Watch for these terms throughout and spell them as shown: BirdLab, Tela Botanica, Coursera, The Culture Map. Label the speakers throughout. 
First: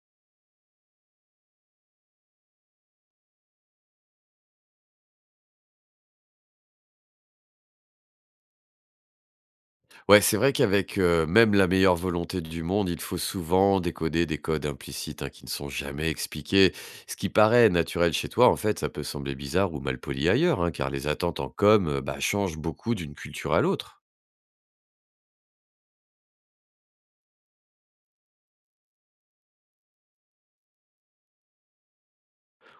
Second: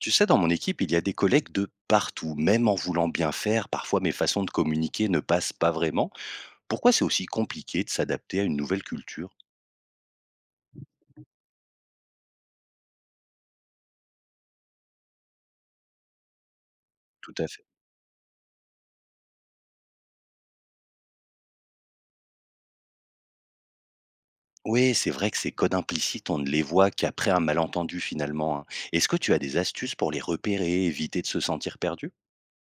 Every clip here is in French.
Speaker 1: Tu sais, dans mon équipe, il y a des collègues de partout, même en voulant bien faire, parfois mes façons de communiquer ne passent pas vraiment. Pourquoi c'est aussi compliqué de s'adapter à une nouvelle culture?
Speaker 2: Ouais, c'est vrai qu'avec, même la meilleure volonté du monde, il faut souvent décoder des codes implicites, hein, qui ne sont jamais expliqués. Ce qui
Speaker 1: Tout à fait.
Speaker 2: paraît naturel chez toi, en fait, ça peut sembler bizarre ou malpoli ailleurs, hein, car les attentes en com, changent beaucoup d'une culture à l'autre.
Speaker 1: Oui, c'est vrai que ces codes implicites, on ne les voit qu'après un malentendu finalement, hein. Est-ce que tu as des astuces pour les repérer, éviter de se sentir perdu?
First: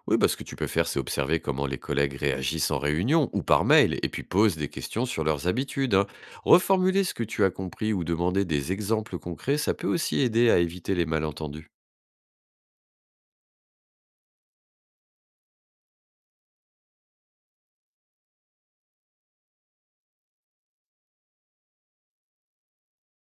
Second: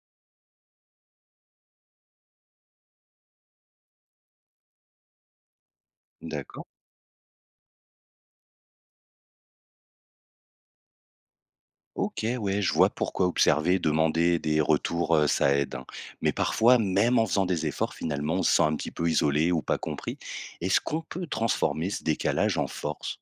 Speaker 2: Oui, bah, ce que tu peux faire, c'est observer comment les collègues réagissent en réunion ou par mail et puis pose des questions sur leurs habitudes, hein.
Speaker 1: D'accord.
Speaker 2: Reformuler ce que tu as compris ou demander des exemples concrets, ça peut aussi aider à éviter les malentendus.
Speaker 1: Ok, ouais, je vois pourquoi observer, demander des retours, ça aide, hein. Mais parfois, même en faisant des efforts, finalement, on se sent un petit peu isolé ou pas compris. Est-ce qu'on peut transformer ce décalage en force?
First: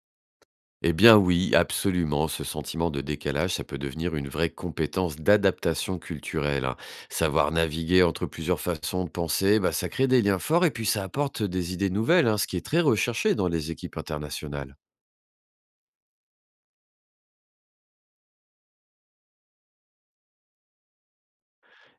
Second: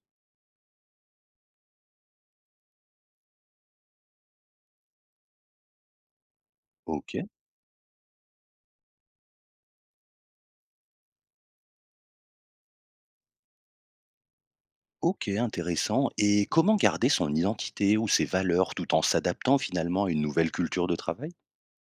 Speaker 2: Eh bien oui, absolument, ce sentiment de décalage, ça peut devenir une vraie compétence d'adaptation culturelle, hein.
Speaker 1: OK.
Speaker 2: Savoir naviguer entre plusieurs façons de penser, bah, ça crée des liens forts et puis ça apporte des idées nouvelles, hein, ce qui est très recherché dans les équipes internationales.
Speaker 1: OK, intéressant, et comment garder son identité ou ses valeurs tout en s'adaptant finalement à une nouvelle culture de travail?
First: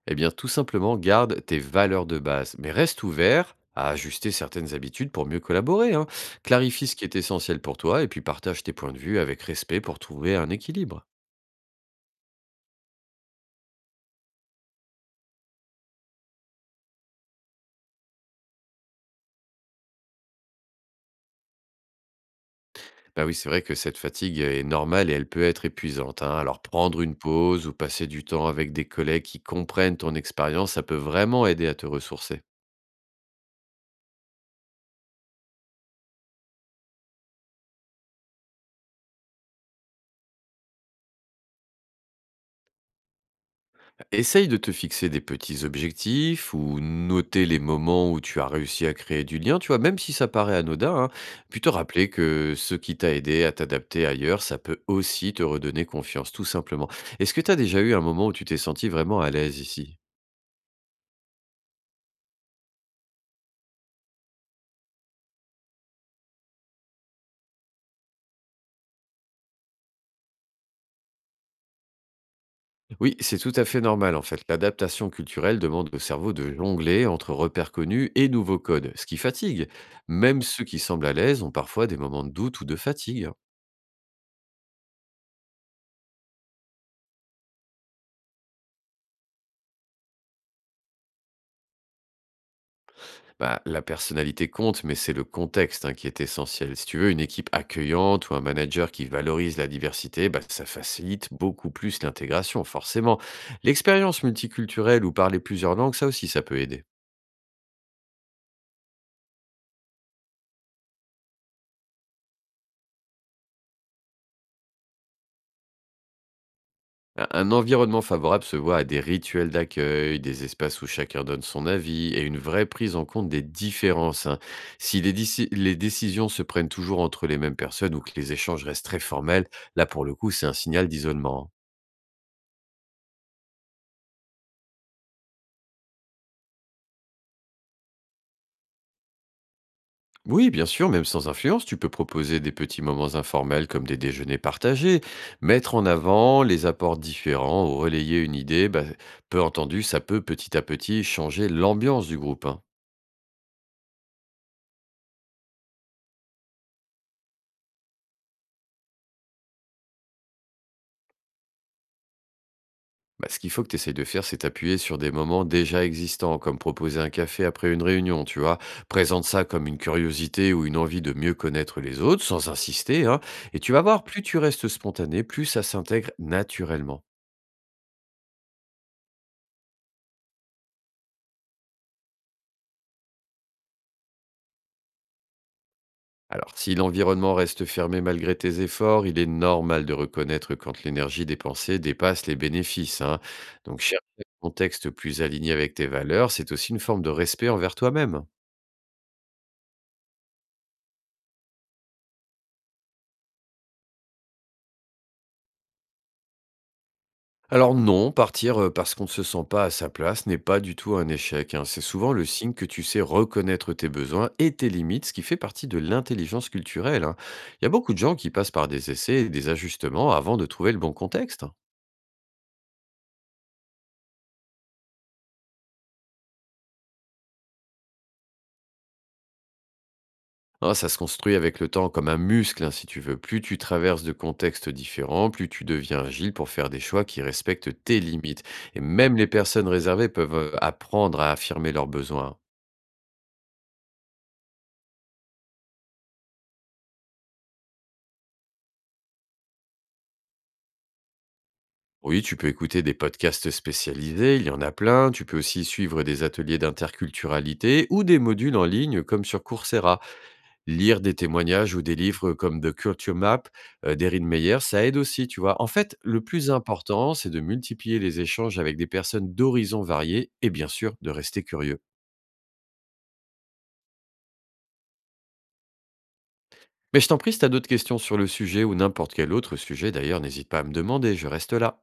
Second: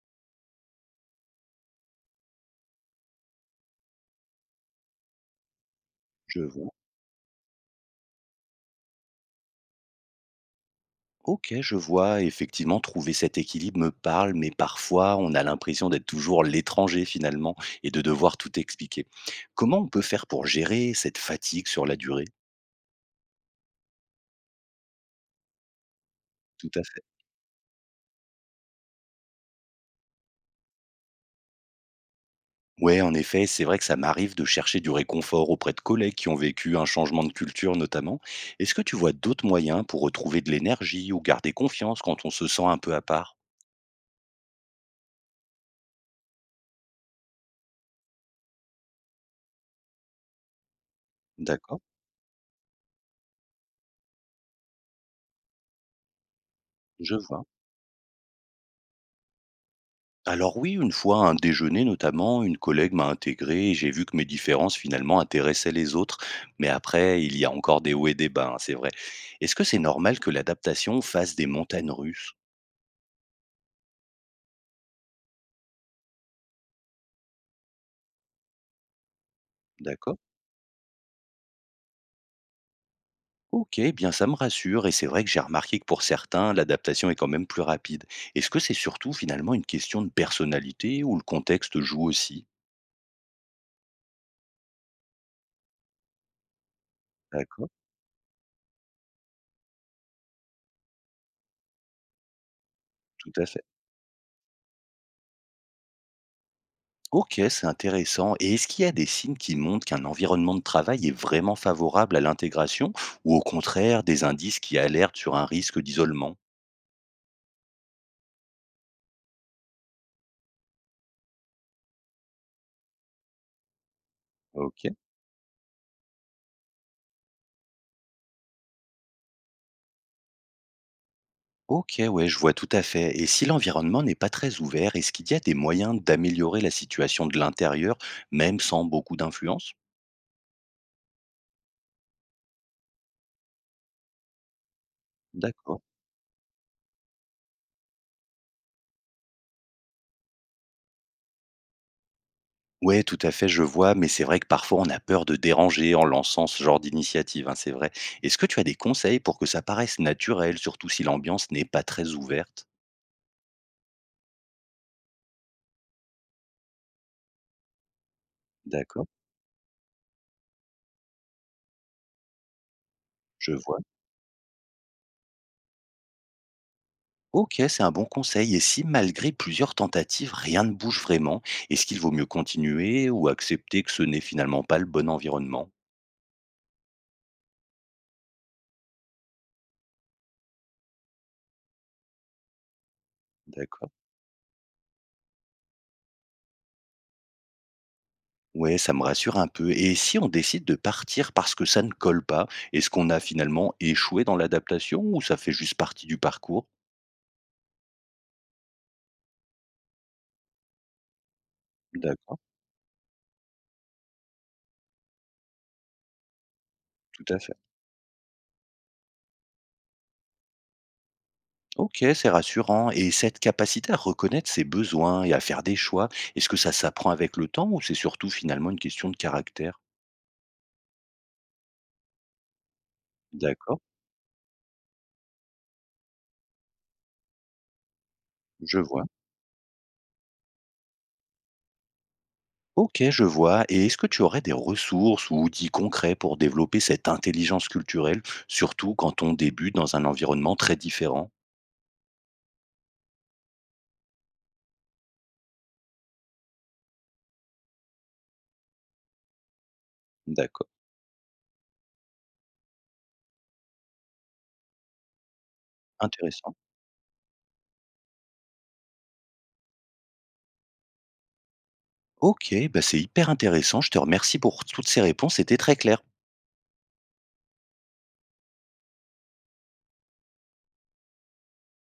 Speaker 2: Eh bien tout simplement, garde tes valeurs de base, mais reste ouvert à ajuster certaines habitudes pour mieux collaborer, hein.
Speaker 1: Je vois.
Speaker 2: Clarifie ce qui est essentiel pour toi et puis partage tes points de vue avec respect pour trouver un équilibre.
Speaker 1: OK, je vois. Effectivement, trouver cet équilibre me parle, mais parfois, on a l'impression d'être toujours l'étranger finalement et de devoir tout expliquer. Comment on peut faire pour gérer cette fatigue sur la durée?
Speaker 2: Bah oui, c'est vrai que cette fatigue est normale et elle peut être épuisante, hein. Alors
Speaker 1: Tout à fait.
Speaker 2: prendre une pause ou passer du temps avec des collègues qui comprennent ton expérience, ça peut vraiment aider à te ressourcer.
Speaker 1: Ouais, en effet, c'est vrai que ça m'arrive de chercher du réconfort auprès de collègues qui ont vécu un changement de culture notamment. Est-ce que tu vois d'autres moyens pour retrouver de l'énergie ou garder confiance quand on se sent un peu à part?
Speaker 2: Essaye de te fixer des petits objectifs ou noter les moments où tu as réussi à créer du lien, tu vois, même si ça paraît anodin, hein. Puis te
Speaker 1: D'accord,
Speaker 2: rappeler que ce qui t'a aidé à t'adapter ailleurs, ça peut aussi te redonner confiance, tout simplement.
Speaker 1: je
Speaker 2: Est-ce que
Speaker 1: vois.
Speaker 2: tu as déjà eu un moment où tu t'es senti vraiment à l'aise ici?
Speaker 1: Alors oui, une fois à un déjeuner notamment, une collègue m'a intégré et j'ai vu que mes différences finalement intéressaient les autres. Mais après, il y a encore des hauts et des bas, hein, c'est vrai. Est-ce que c'est normal que l'adaptation fasse des montagnes russes?
Speaker 2: Oui, c'est tout à fait normal en fait. L'adaptation culturelle demande au cerveau de jongler entre repères connus et nouveaux codes, ce qui fatigue.
Speaker 1: D'accord.
Speaker 2: Même ceux qui semblent à l'aise ont parfois des moments de doute ou de fatigue, hein.
Speaker 1: OK, eh bien ça me rassure, et c'est vrai que j'ai remarqué que pour certains, l'adaptation est quand même plus rapide. Est-ce que c'est surtout finalement une question de personnalité ou le contexte joue aussi?
Speaker 2: Bah, la personnalité compte, mais c'est le contexte, hein, qui est essentiel. Si tu veux une équipe
Speaker 1: D'accord,
Speaker 2: accueillante ou un manager qui valorise la diversité, bah, ça facilite beaucoup plus l'intégration, forcément.
Speaker 1: tout à fait.
Speaker 2: L'expérience multiculturelle ou parler plusieurs langues, ça aussi, ça peut aider.
Speaker 1: OK, c'est intéressant. Et est-ce qu'il y a des signes qui montrent qu'un environnement de travail est vraiment favorable à l'intégration ou au contraire des indices qui alertent sur un risque d'isolement?
Speaker 2: Un environnement favorable se voit à des rituels d'accueil, des espaces où chacun donne son avis et une vraie prise en compte des différences, hein.
Speaker 1: Ok.
Speaker 2: Si les décisions se prennent toujours entre les mêmes personnes ou que les échanges restent très formels, là pour le coup c'est un signal d'isolement.
Speaker 1: Ok, ouais, je vois tout à fait. Et si l'environnement n'est pas très ouvert, est-ce qu'il y a des moyens d'améliorer la situation de l'intérieur, même sans beaucoup d'influence?
Speaker 2: Oui, bien sûr, même sans influence, tu peux proposer des petits moments informels comme des déjeuners partagés, mettre
Speaker 1: D'accord.
Speaker 2: en avant les apports différents ou relayer une idée bah, peu entendu, ça peut petit à petit changer l'ambiance du groupe, hein.
Speaker 1: Ouais, tout à fait, je vois, mais c'est vrai que parfois on a peur de déranger en lançant ce genre d'initiative, hein, c'est vrai. Est-ce que tu as des conseils pour que ça paraisse naturel, surtout si l'ambiance n'est pas très ouverte?
Speaker 2: Bah, ce qu'il faut que tu essayes de faire, c'est t'appuyer sur des moments déjà existants, comme proposer un café après une réunion, tu vois.
Speaker 1: D'accord,
Speaker 2: Présente ça comme une curiosité ou une envie de mieux connaître les autres, sans insister, hein.
Speaker 1: je
Speaker 2: Et tu
Speaker 1: vois.
Speaker 2: vas voir, plus tu restes spontané, plus ça s'intègre naturellement.
Speaker 1: Ok, c'est un bon conseil. Et si malgré plusieurs tentatives, rien ne bouge vraiment, est-ce qu'il vaut mieux continuer ou accepter que ce n'est finalement pas le bon environnement?
Speaker 2: Alors, si l'environnement reste fermé malgré tes efforts, il est normal de reconnaître quand l'énergie dépensée dépasse les bénéfices, hein. Donc,
Speaker 1: D'accord.
Speaker 2: chercher un contexte plus aligné avec tes valeurs, c'est aussi une forme de respect envers toi-même.
Speaker 1: Ouais, ça me rassure un peu. Et si on décide de partir parce que ça ne colle pas, est-ce qu'on a finalement échoué dans l'adaptation ou ça fait juste partie du parcours?
Speaker 2: Alors non, partir, parce qu'on ne se sent pas à sa place n'est pas du tout un échec, hein. C'est souvent le
Speaker 1: D'accord.
Speaker 2: signe que tu sais reconnaître tes besoins et tes limites, ce qui fait partie de l'intelligence culturelle, hein.
Speaker 1: Tout à fait.
Speaker 2: Il y a beaucoup de gens qui passent par des essais et des ajustements avant de trouver le bon contexte, hein.
Speaker 1: OK, c'est rassurant, et cette capacité à reconnaître ses besoins et à faire des choix, est-ce que ça s'apprend avec le temps ou c'est surtout finalement une question de caractère?
Speaker 2: Hein, ça se construit avec le temps comme un muscle, hein, si tu veux. Plus tu
Speaker 1: D'accord,
Speaker 2: traverses de contextes différents, plus tu deviens agile pour faire des choix qui respectent tes limites
Speaker 1: je
Speaker 2: et
Speaker 1: vois.
Speaker 2: même les personnes réservées peuvent, apprendre à affirmer leurs besoins.
Speaker 1: OK, je vois, et est-ce que tu aurais des ressources ou outils concrets pour développer cette intelligence culturelle, surtout quand on débute dans un environnement très différent?
Speaker 2: Oui, tu peux écouter des podcasts spécialisés, il y en a plein. Tu peux aussi suivre des ateliers d'interculturalité ou des modules en ligne comme sur Coursera.
Speaker 1: D'accord,
Speaker 2: Lire des témoignages ou des livres comme The Culture Map d'Erin Meyer, ça aide aussi, tu vois. En fait, le plus
Speaker 1: intéressant.
Speaker 2: important, c'est de multiplier les échanges avec des personnes d'horizons variés et bien sûr de rester curieux.
Speaker 1: OK, bah, c'est hyper intéressant. Je te remercie pour toutes ces réponses, c'était très clair.
Speaker 2: Mais je t'en prie, si tu as d'autres questions sur le sujet ou n'importe quel autre sujet, d'ailleurs, n'hésite pas à me demander, je reste là.